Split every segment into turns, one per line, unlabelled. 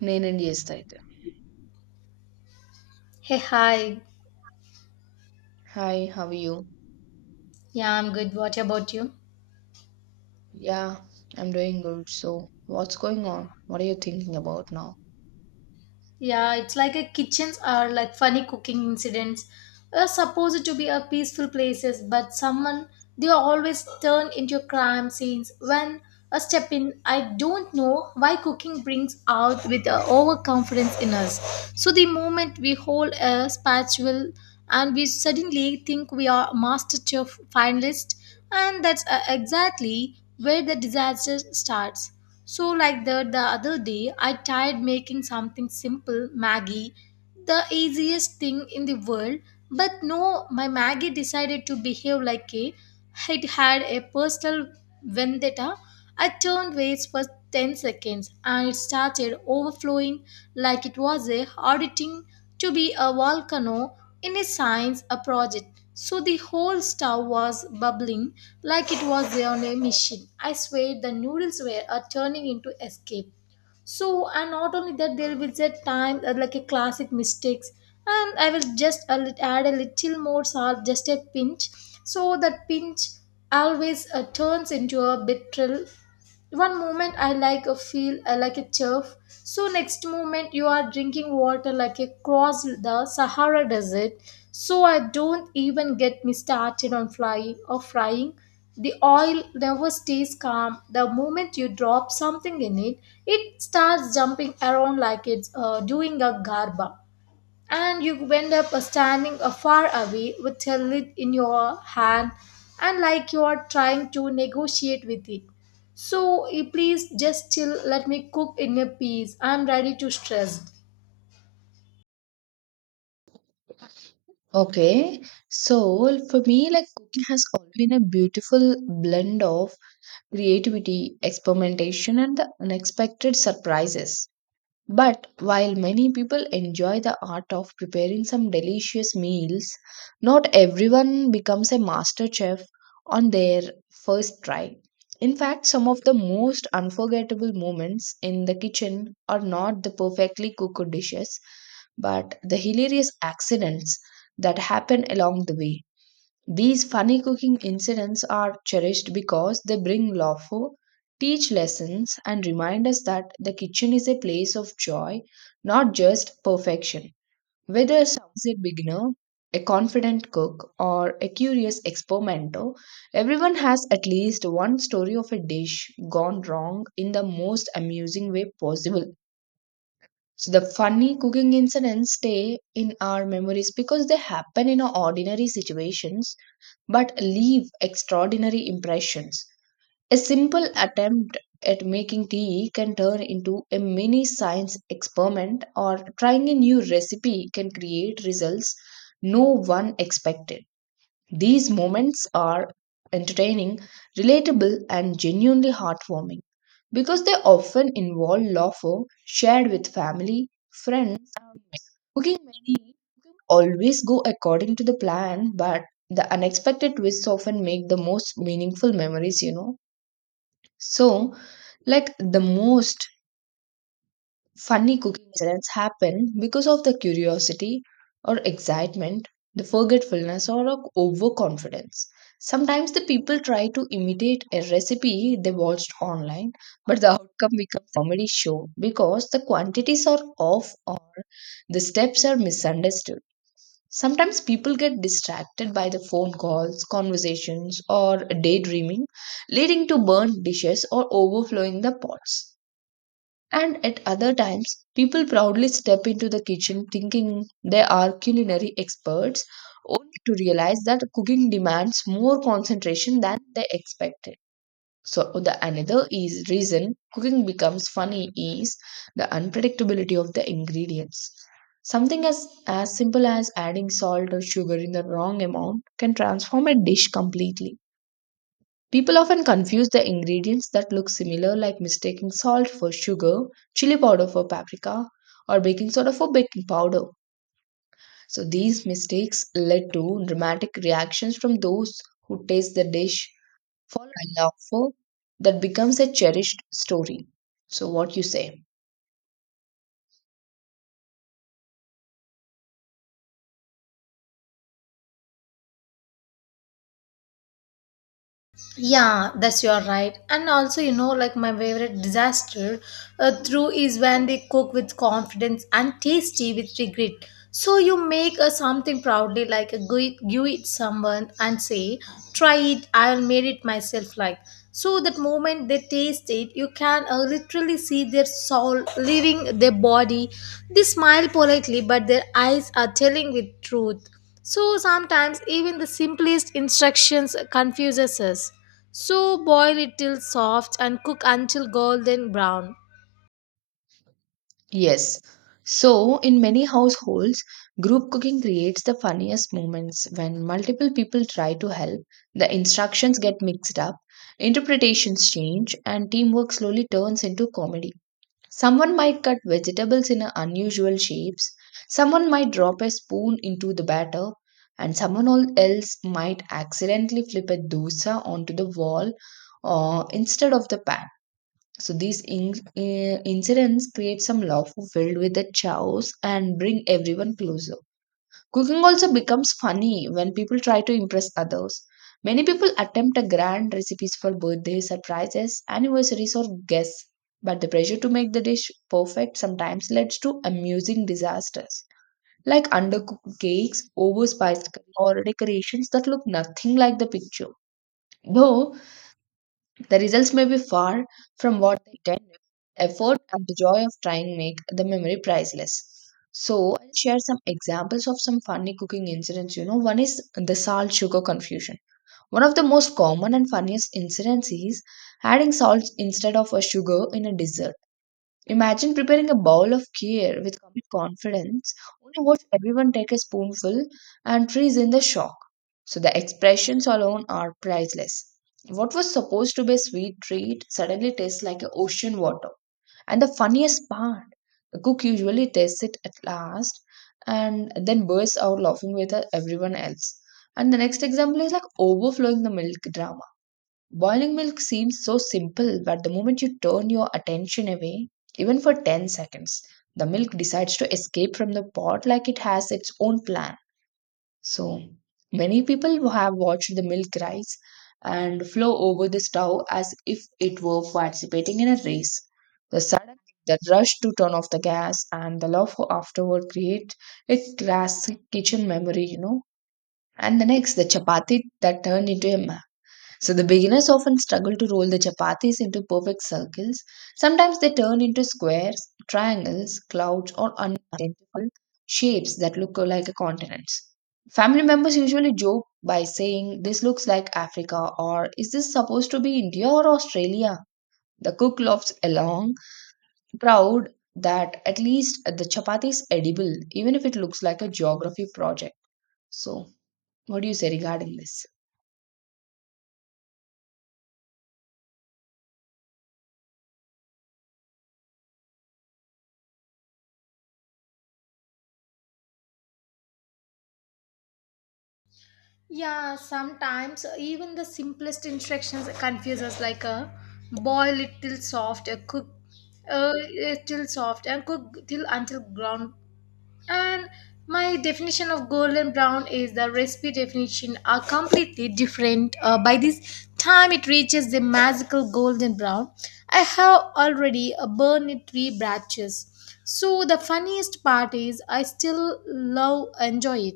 Nanan, yes, Taita.
Hey, hi.
Hi, how are you?
Yeah, I'm good. What about you?
Yeah, I'm doing good. So, what's going on? What are you thinking about now?
Yeah, It's like a kitchens are like funny cooking incidents. Are supposed to be a peaceful places, but someone they always turn into crime scenes when a step in. I don't know why cooking brings out with a overconfidence in us. So the moment we hold a spatula and we suddenly think we are master chef finalist, and that's exactly where the disaster starts. So, like that, the other day, I tried making something simple, Maggie, the easiest thing in the world. But no, my Maggie decided to behave like a it had a personal vendetta. I turned ways for 10 seconds and it started overflowing like it was a auditing to be a volcano in a science a project. So the whole stove was bubbling like it was on a mission. I swear the noodles were are turning into escape. So and not only that, there will set time like a classic mistakes, and I will just add a little more salt, just a pinch, so that pinch always turns into a betrayal. One moment I like a feel like a turf, so next moment you are drinking water like a cross the Sahara desert. So I don't even get me started on flying or frying. The oil never stays calm. The moment you drop something in it, it starts jumping around like it's doing a garba, and you end up standing far away with a lid in your hand and like you are trying to negotiate with it. So please just chill, let me cook in a peace. I'm ready to stress.
Okay, so well, for me, like cooking has always been a beautiful blend of creativity, experimentation, and the unexpected surprises. But while many people enjoy the art of preparing some delicious meals, not everyone becomes a master chef on their first try. In fact, some of the most unforgettable moments in the kitchen are not the perfectly cooked dishes, but the hilarious accidents that happen along the way. These funny cooking incidents are cherished because they bring laughter, teach lessons, and remind us that the kitchen is a place of joy, not just perfection. Whether someone is a beginner, a confident cook, or a curious experimenter, everyone has at least one story of a dish gone wrong in the most amusing way possible. So the funny cooking incidents stay in our memories because they happen in ordinary situations but leave extraordinary impressions. A simple attempt at making tea can turn into a mini science experiment, or trying a new recipe can create results no one expected. These moments are entertaining, relatable, and genuinely heartwarming because they often involve laughter shared with family, friends, and mates. Cooking many always go according to the plan, but the unexpected twists often make the most meaningful memories, you know. So, like the most funny cooking incidents happen because of the curiosity or excitement, the forgetfulness or of overconfidence. Sometimes the people try to imitate a recipe they watched online, but the outcome becomes a comedy show because the quantities are off or the steps are misunderstood. Sometimes people get distracted by the phone calls, conversations, or daydreaming, leading to burnt dishes or overflowing the pots. And at other times, people proudly step into the kitchen thinking they are culinary experts, only to realize that cooking demands more concentration than they expected. So, the another is reason cooking becomes funny is the unpredictability of the ingredients. Something as simple as adding salt or sugar in the wrong amount can transform a dish completely. People often confuse the ingredients that look similar, like mistaking salt for sugar, chili powder for paprika, or baking soda for baking powder. So, these mistakes led to dramatic reactions from those who taste the dish, fall in love that becomes a cherished story. So, what you say?
Yeah, that's your right. And also, you know, like my favorite disaster through is when they cook with confidence and tasty with regret. So you make something proudly, like a give it someone and say, "Try it. I will made it myself." Like so, that moment they taste it, you can literally see their soul leaving their body. They smile politely, but their eyes are telling with truth. So sometimes even the simplest instructions confuses us. So boil it till soft and cook until golden brown.
Yes. So, in many households, group cooking creates the funniest moments when multiple people try to help, the instructions get mixed up, interpretations change, and teamwork slowly turns into comedy. Someone might cut vegetables in a unusual shapes, someone might drop a spoon into the batter, and else might accidentally flip a dosa onto the wall or instead of the pan, so these incidents create some love filled with the chaos and bring everyone closer. Cooking also becomes funny when people try to impress others. Many people attempt a grand recipes for birthdays, surprises, anniversaries, or guests, but the pressure to make the dish perfect sometimes leads to amusing disasters, like undercooked cakes, overspiced curry, or decorations that look nothing like the picture. Though the results may be far from what they intended. Effort and the joy of trying make the memory priceless. So, I'll share some examples of some funny cooking incidents. You know, one is the salt sugar confusion. One of the most common and funniest incidents is adding salt instead of a sugar in a dessert. Imagine preparing a bowl of kheer with complete confidence, only watch everyone take a spoonful and freeze in the shock. So the expressions alone are priceless. What was supposed to be a sweet treat suddenly tastes like a ocean water. And the funniest part, the cook usually tastes it at last and then bursts out laughing with everyone else. And the next example is like overflowing the milk drama. Boiling milk seems so simple, but the moment you turn your attention away, even for 10 seconds, the milk decides to escape from the pot like it has its own plan. So, many people have watched the milk rise and flow over the stove as if it were participating in a race. The sudden the rush to turn off the gas and the love for afterward create a classic kitchen memory, you know. And the next, the chapati that turned into a, so the beginners often struggle to roll the chapatis into perfect circles. Sometimes they turn into squares, triangles, clouds, or unidentifiable shapes that look like a continents. Family members usually joke by saying, "This looks like Africa," or "Is this supposed to be India or Australia?" The cook laughs along, proud that at least the chapati is edible, even if it looks like a geography project. So, what do you say regarding this?
Yeah, sometimes even the simplest instructions confuse us like boil it till soft, cook uh, till soft and cook till until ground. And my definition of golden brown is the recipe definition are completely different. By this time, it reaches the magical golden brown. I have already burned it three branches. So the funniest part is I still love enjoy it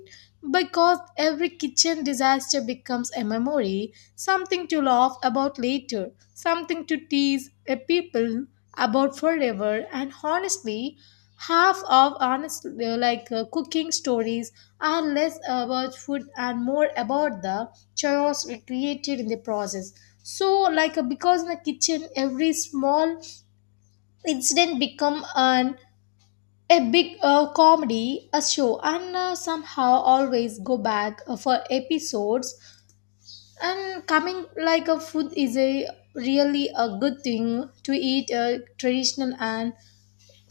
because every kitchen disaster becomes a memory, something to laugh about later, something to tease people about forever, and honestly half of honest cooking stories are less about food and more about the chaos created in the process. So because in the kitchen every small incident become an a big comedy a show, and somehow always go back for episodes and coming like a food is a really a good thing to eat traditional and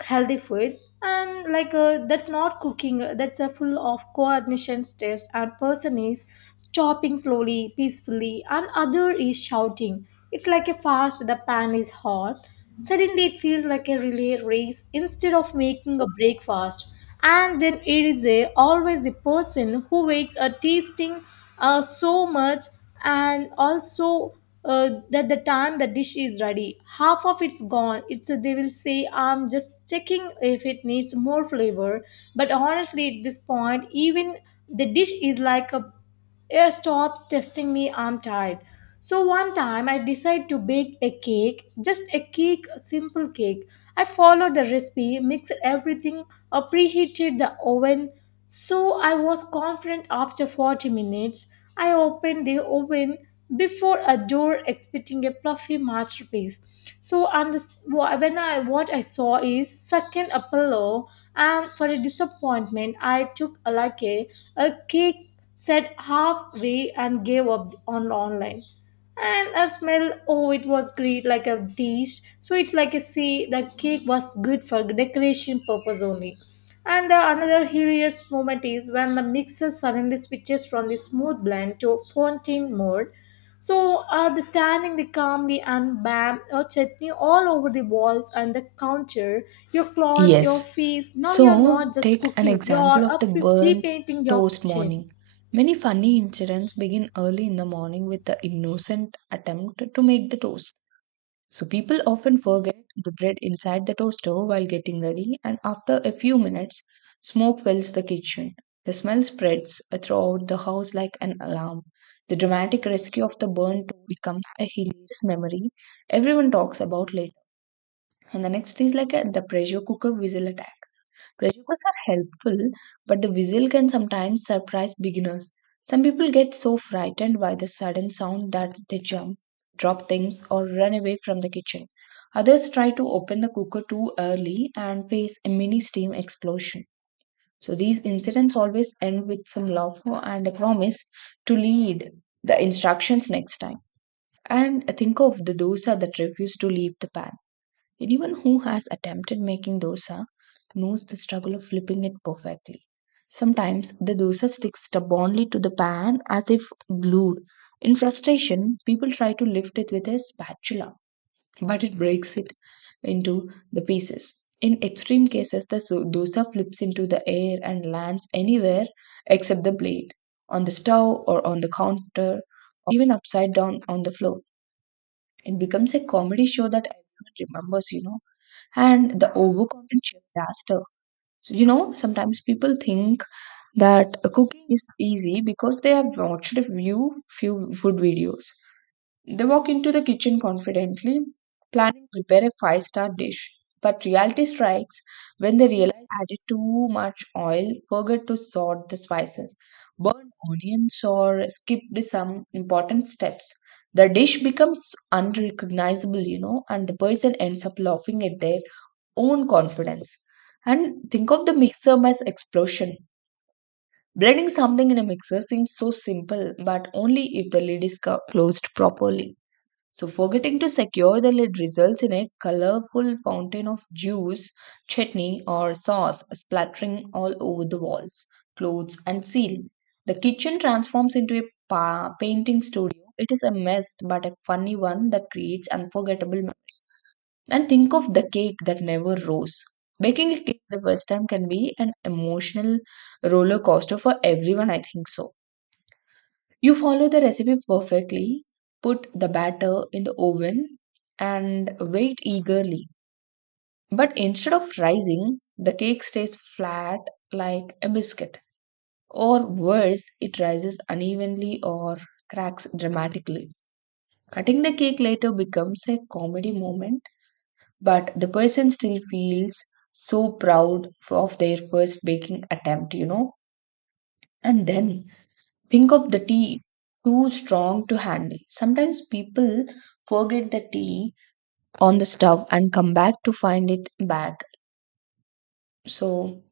healthy food. And that's not cooking, that's a full of coordination test, and person is chopping slowly peacefully and other is shouting it's like a fast the pan is hot. Suddenly it feels like a relay race instead of making a breakfast. And then it is a, always the person who wakes a tasting so much. And also that the time the dish is ready, half of it's gone. It's they will say, I'm just checking if it needs more flavor. But honestly at this point even the dish is like a yeah, stop testing me, I'm tired. So one time I decided to bake a cake, just a cake, a simple cake. I followed the recipe, mixed everything, preheated the oven, so I was confident. After 40 minutes, I opened the oven before a door expecting a fluffy masterpiece. So and this, when I what I saw is second a pillow. And for a disappointment I took a like a cake said halfway and gave up on online. And a smell oh it was great like a dish. So it's like a see the cake was good for decoration purpose only. And the another hilarious moment is when the mixer suddenly switches from the smooth blend to fountain mode. So the standing the calmly and bam, your chutney all over the walls and the counter, your clothes, your
Yes.
face. Now you're not
So,
just
take an
cooking, you're
example of the
up
burnt
repainting your
toast
kitchen.
morning. Many funny incidents begin early in the morning with the innocent attempt to make the toast. So, people often forget the bread inside the toaster while getting ready, and after a few minutes, smoke fills the kitchen. The smell spreads throughout the house like an alarm. The dramatic rescue of the burnt toast becomes a hilarious memory everyone talks about later, and the next is like a, the pressure cooker whistle attack. Pressure cookers are helpful, but the whistle can sometimes surprise beginners. Some people get so frightened by the sudden sound that they jump, drop things, or run away from the kitchen. Others try to open the cooker too early and face a mini steam explosion. So these incidents always end with some laughter and a promise to lead the instructions next time. And think of the dosa that refuse to leave the pan. Anyone who has attempted making dosa knows the struggle of flipping it perfectly. Sometimes the dosa sticks stubbornly to the pan as if glued. In frustration, people try to lift it with a spatula, but it breaks it into the pieces. In extreme cases, dosa flips into the air and lands anywhere except the blade, on the stove or on the counter, or even upside down on the floor. It becomes a comedy show that everyone remembers, and the overcomplicates disaster. So, you know, sometimes people think that cooking is easy because they have watched a few food videos. They walk into the kitchen confidently, planning to prepare a five-star dish. But reality strikes when they realize they added too much oil, forgot to sort the spices, burned onions, or skipped some important steps. The dish becomes unrecognizable, you know, and the person ends up laughing at their own confidence. And think of the mixer as explosion. Blending something in a mixer seems so simple, but only if the lid is closed properly. So, forgetting to secure the lid results in a colorful fountain of juice, chutney, or sauce splattering all over the walls, clothes, and ceiling. The kitchen transforms into a painting studio. It is a mess, but a funny one that creates unforgettable memories. And think of the cake that never rose. Baking a cake the first time can be an emotional roller coaster for everyone, I think so. You follow the recipe perfectly, put the batter in the oven, and wait eagerly. But instead of rising, the cake stays flat like a biscuit. Or worse, it rises unevenly or cracks dramatically. Cutting the cake later becomes a comedy moment, but the person still feels so proud of their first baking attempt, you know. And then think of the tea too strong to handle. Sometimes people forget the tea on the stove and come back to find it back. So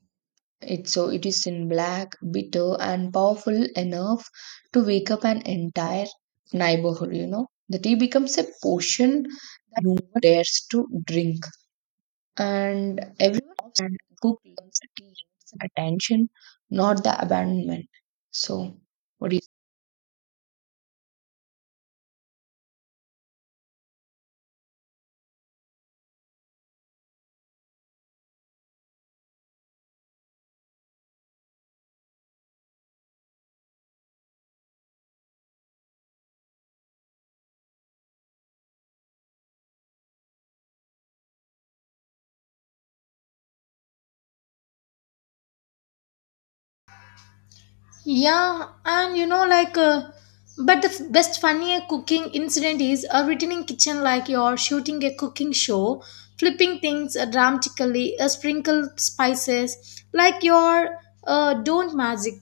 so it is in black, bitter, and powerful enough to wake up an entire neighborhood. You know, the tea becomes a potion that no one dares to drink. And everyone observes and cook learns to teach attention, not the abandonment. So, what do you—
Yeah, and you know, like, but the best funny cooking incident is a written in kitchen like you're shooting a cooking show, flipping things dramatically, sprinkle spices, like you're not magic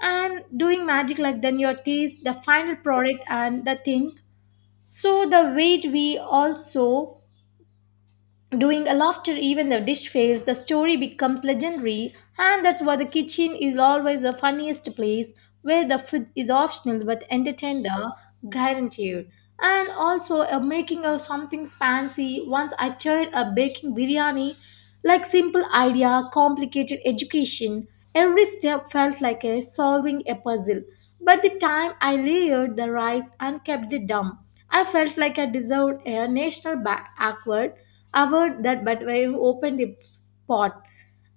and doing magic like then your taste, the final product and the thing. So the weight we also doing a laughter, even the dish fails, the story becomes legendary, and that's why the kitchen is always the funniest place where the food is optional but entertained guaranteed. And also making of something fancy. Once I tried a baking biryani, like simple idea, complicated education. Every step felt like a solving a puzzle. But the time I layered the rice and kept the dumb, I felt like I deserved a national award. Aware that but when you opened the pot,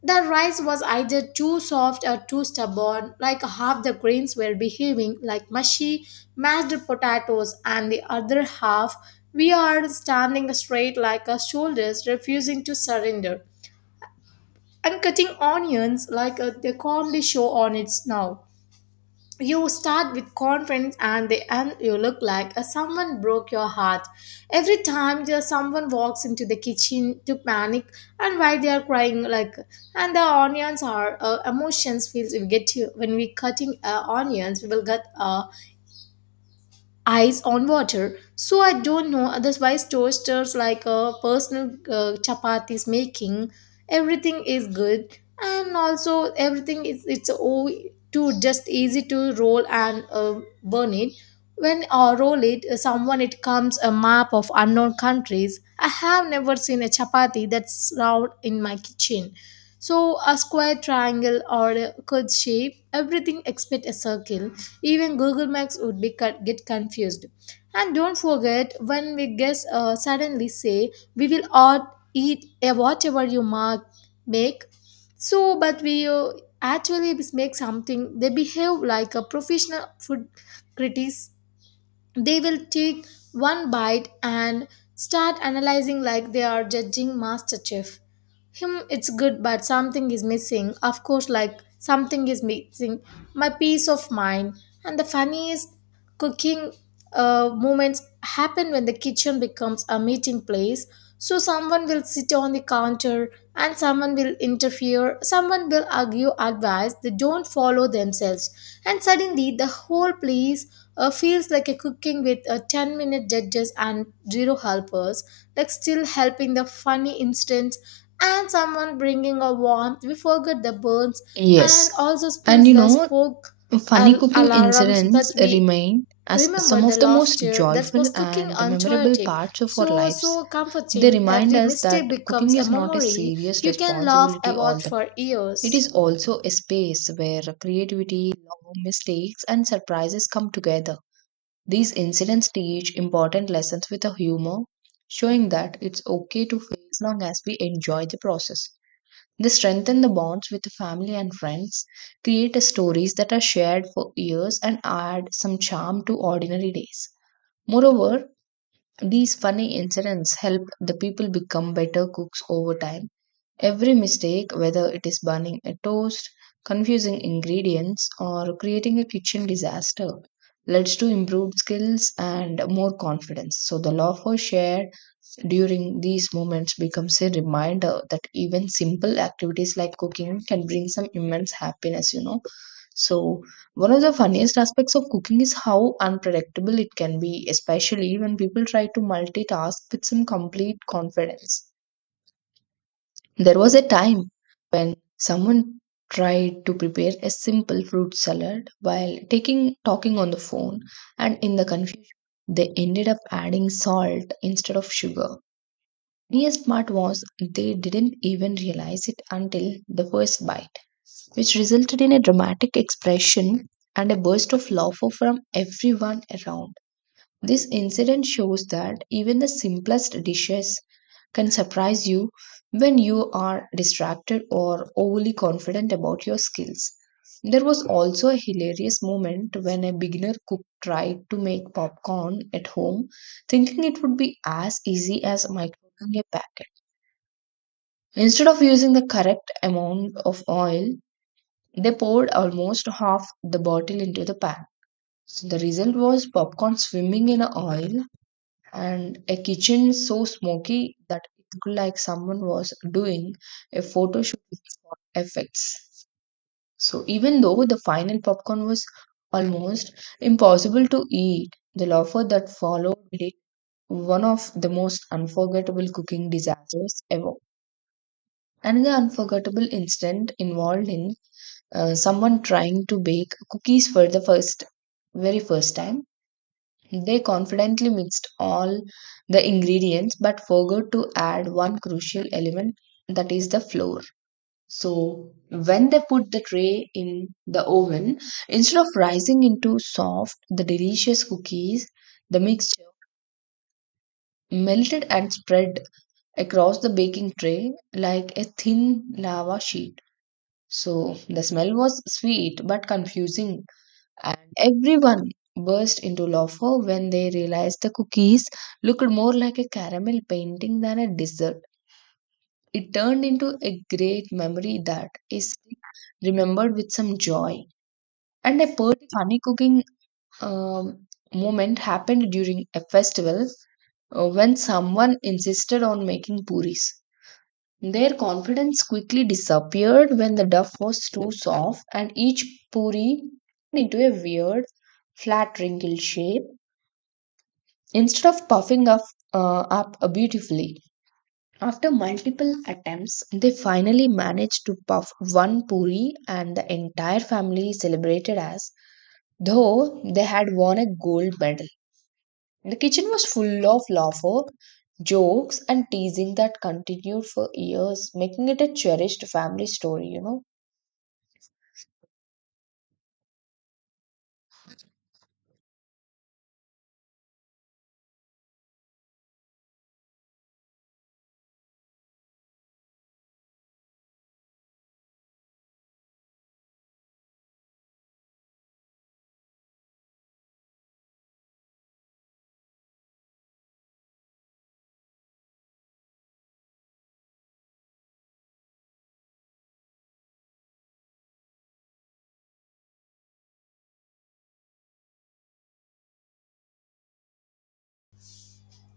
the rice was either too soft or too stubborn, like half the grains were behaving like mushy, mashed potatoes, and the other half we are standing straight like our shoulders, refusing to surrender. And cutting onions like a, the comedy show on its now. You start with confidence and the end you look like a someone broke your heart. Every time there's someone walks into the kitchen to panic and why they are crying like, and the onions are emotions feels we get you when we cutting onions we will get a eyes on water. So I don't know otherwise toasters like a personal chapatis making everything is good, and also everything is it's all too just easy to roll and burn it. When I roll it someone it comes a map of unknown countries. I have never seen a chapati that's round in my kitchen. So a square triangle or a curved shape, everything except a circle. Even Google Maps would be cut, get confused. And don't forget when we guess suddenly say we will all eat whatever you mark make. So, but we actually make something. They behave like a professional food critics. They will take one bite and start analyzing like they are judging master chef. Him it's good but something is missing, of course like something is missing, my peace of mind. And the funniest cooking moments happen when the kitchen becomes a meeting place. So someone will sit on the counter and someone will interfere, someone will argue advice they don't follow themselves. And suddenly the whole place feels like a cooking with 10-minute judges and zero helpers, like still helping the funny instance and someone bringing a warmth. We forget the burns and
Yes.
also
And
spills
you
the
know,
spoke
funny cooking
alarms,
incidents
but we
remain as
remember
some
the
of the most
laughter that
joyful
was cooking
and the memorable
unchoiotic.
parts of our
So,
lives.
so
They
comforting.
remind
Every
us
mistake
that
becomes
cooking
a
is not a
memory
serious
you can laugh
responsibility all
about
the
for
time. It
years.
is also a space where creativity, love, mistakes, and surprises come together. These incidents teach important lessons with a humor, showing that it's okay to fail as long as we enjoy the process. They strengthen the bonds with the family and friends, create stories that are shared for years, and add some charm to ordinary days. Moreover, these funny incidents help the people become better cooks over time. Every mistake, whether it is burning a toast, confusing ingredients, or creating a kitchen disaster, leads to improved skills and more confidence. So, the laughter shared during these moments becomes a reminder that even simple activities like cooking can bring some immense happiness, you know. So, one of the funniest aspects of cooking is how unpredictable it can be, especially when people try to multitask with some complete confidence. There was a time when someone tried to prepare a simple fruit salad while taking talking on the phone, and in the confusion they ended up adding salt instead of sugar. Funniest part was they didn't even realize it until the first bite, which resulted in a dramatic expression and a burst of laughter from everyone around. This incident shows that even the simplest dishes can surprise you when you are distracted or overly confident about your skills. There was also a hilarious moment when a beginner cook tried to make popcorn at home, thinking it would be as easy as microwaving a packet. Instead of using the correct amount of oil, they poured almost half the bottle into the pan. So the result was popcorn swimming in oil and a kitchen so smoky that it looked like someone was doing a photo shoot with fog effects. So even though the final popcorn was almost impossible to eat, the laughter that followed made it one of the most unforgettable cooking disasters ever. Another unforgettable incident involved in someone trying to bake cookies for the first very first time. They confidently mixed all the ingredients but forgot to add one crucial element, that is the flour. So, when they put the tray in the oven, instead of rising into soft, the delicious cookies, the mixture melted and spread across the baking tray like a thin lava sheet. So, the smell was sweet but confusing, and everyone burst into laughter when they realized the cookies looked more like a caramel painting than a dessert. It turned into a great memory that is remembered with some joy. And a particularly funny cooking um, moment happened during a festival when someone insisted on making puris. Their confidence quickly disappeared when the dough was too soft, and each puri into a weird, flat, wrinkled shape. Instead of puffing up beautifully, after multiple attempts, they finally managed to puff one puri, and the entire family celebrated as though they had won a gold medal. The kitchen was full of laughter, jokes, and teasing that continued for years, making it a cherished family story, you know.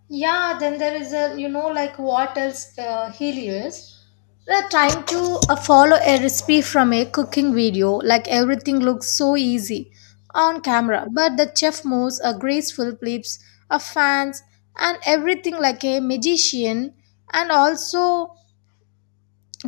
Yeah, then there is a, you know, like what else he is. They're trying to follow a recipe from a cooking video, like everything looks so easy on camera, but the chef moves a graceful flips of fans and everything like a magician, and also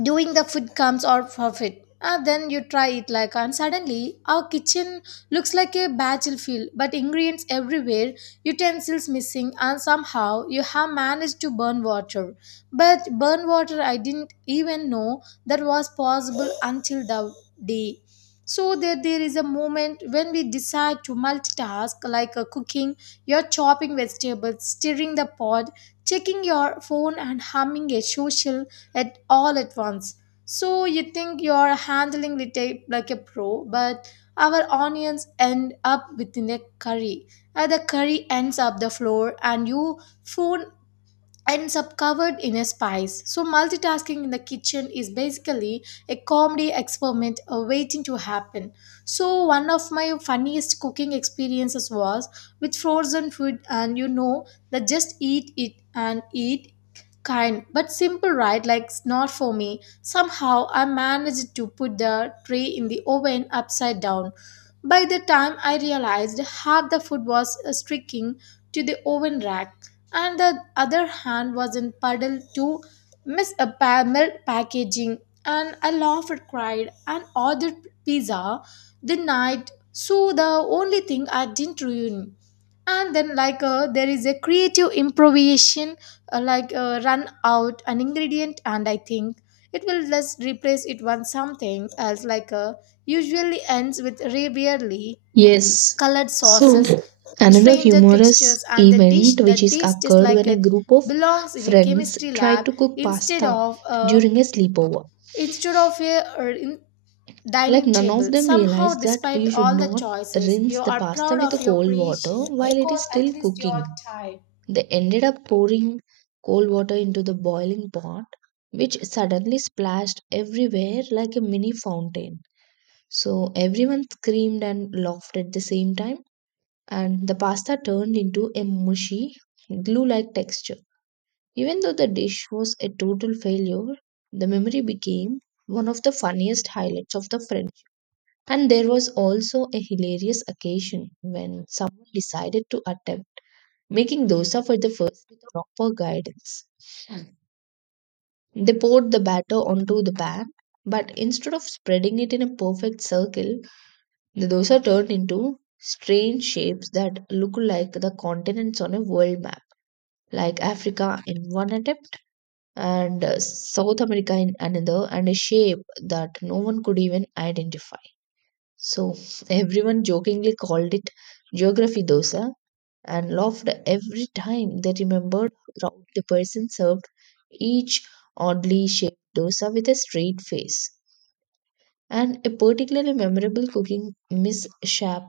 doing the food comes out of it and then you try it like, and suddenly our kitchen looks like a battlefield but ingredients everywhere, utensils missing, and somehow you have managed to burn water. But burn water, I didn't even know that was possible until the day. So that there is a moment when we decide to multitask like a cooking. You're chopping vegetables, stirring the pot, checking your phone, and humming a social at all at once. So you think you're handling the tape like a pro, but our onions end up within a curry. The curry ends up the floor, and your phone ends up covered in a spice. So multitasking in the kitchen is basically a comedy experiment waiting to happen. So one of my funniest cooking experiences was with frozen food, and you know that just eat it and eat kind but simple, right? Like not for me. Somehow I managed to put the tray in the oven upside down. By the time I realized half the food was sticking to the oven rack, and the other hand was in puddle to miss a milk packaging, and I laughed, cried, and ordered pizza the night. So the only thing I didn't ruin. And then there is a creative improvisation, run out an ingredient and I think it will just replace it with something else usually ends with rarely
Yes.
colored
So,
sauces,
another
stranger
humorous
textures, and the dish
event which
that
is
tastes just
occurred
like
when a
it
group of
belongs in a
friends
chemistry
tried
lab
to cook
instead
pasta
of a
during a sleepover.
instead of a or in
Like
dining
none of
table,
them
somehow
realized that
despite
you should
all the
not
choices you
rinse the
are
pasta
proud
with
of
the
your
cold water
creation
while it is
because at
still
least you
cooking.
are tired.
They ended up pouring cold water into the boiling pot, which suddenly splashed everywhere like a mini fountain. So everyone screamed and laughed at the same time, and the pasta turned into a mushy, glue like texture. Even though the dish was a total failure, the memory became one of the funniest highlights of the friendship. And there was also a hilarious occasion when someone decided to attempt making dosa for the first with proper guidance. They poured the batter onto the pan, but instead of spreading it in a perfect circle, the dosa turned into strange shapes that look like the continents on a world map. Like Africa in one attempt, and South America in another, and a shape that no one could even identify. So everyone jokingly called it geography dosa and laughed every time they remembered how the person served each oddly shaped dosa with a straight face. And a particularly memorable cooking mishap,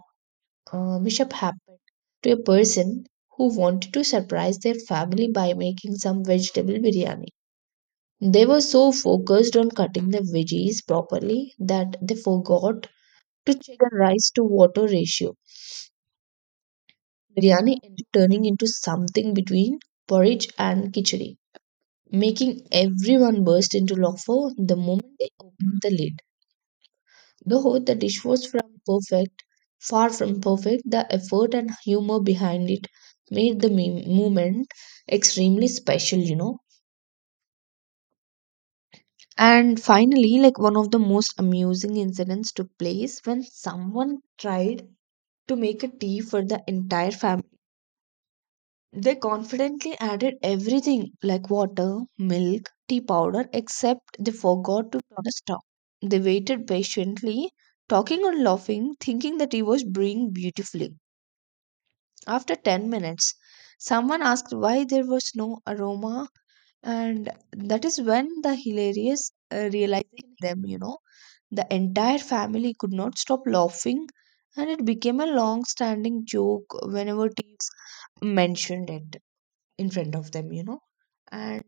uh, mishap happened to a person who wanted to surprise their family by making some vegetable biryani. They were so focused on cutting the veggies properly that they forgot to check the rice to water ratio. Biryani ended turning into something between porridge and khichdi, making everyone burst into laughter the moment they opened the lid. Though the dish was far from perfect, the effort and humor behind it made the moment extremely special. And finally, like one of the most amusing incidents took place when someone tried to make a tea for the entire family. They confidently added everything like water, milk, tea powder, except they forgot to put a stop. They waited patiently, talking and laughing, thinking the tea was brewing beautifully. After 10 minutes, someone asked why there was no aroma, and that is when the hilarious realization hit them. The entire family could not stop laughing, and it became a long standing joke whenever teachers mentioned it in front of them. And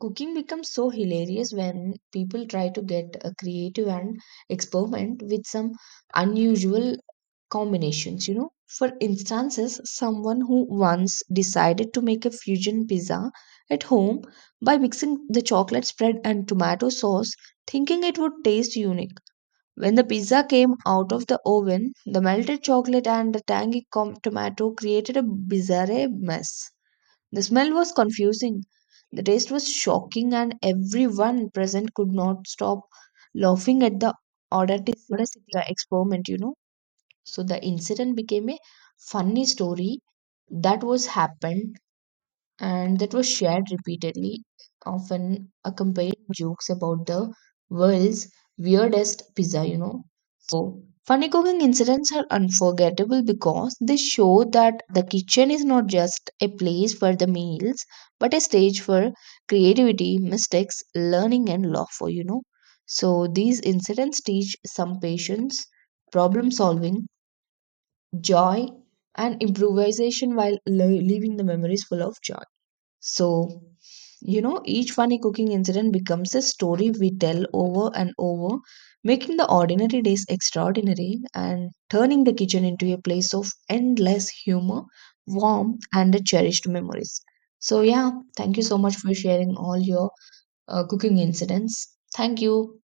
cooking becomes so hilarious when people try to get creative and experiment with some unusual combinations. For instances, someone who once decided to make a fusion pizza at home by mixing the chocolate spread and tomato sauce, thinking it would taste unique. When the pizza came out of the oven, the melted chocolate and the tangy tomato created a bizarre mess. The smell was confusing, the taste was shocking, and everyone present could not stop laughing at the audacity of the experiment. So the incident became a funny story that was happened and that was shared repeatedly, often accompanied jokes about the world's weirdest pizza. So funny cooking incidents are unforgettable because they show that the kitchen is not just a place for the meals, but a stage for creativity, mistakes, learning and laughter. So these incidents teach some patience, problem solving, joy, and improvisation while leaving the memories full of joy. So, each funny cooking incident becomes a story we tell over and over, making the ordinary days extraordinary and turning the kitchen into a place of endless humor, warmth, and cherished memories. So, yeah, thank you so much for sharing all your cooking incidents. Thank you.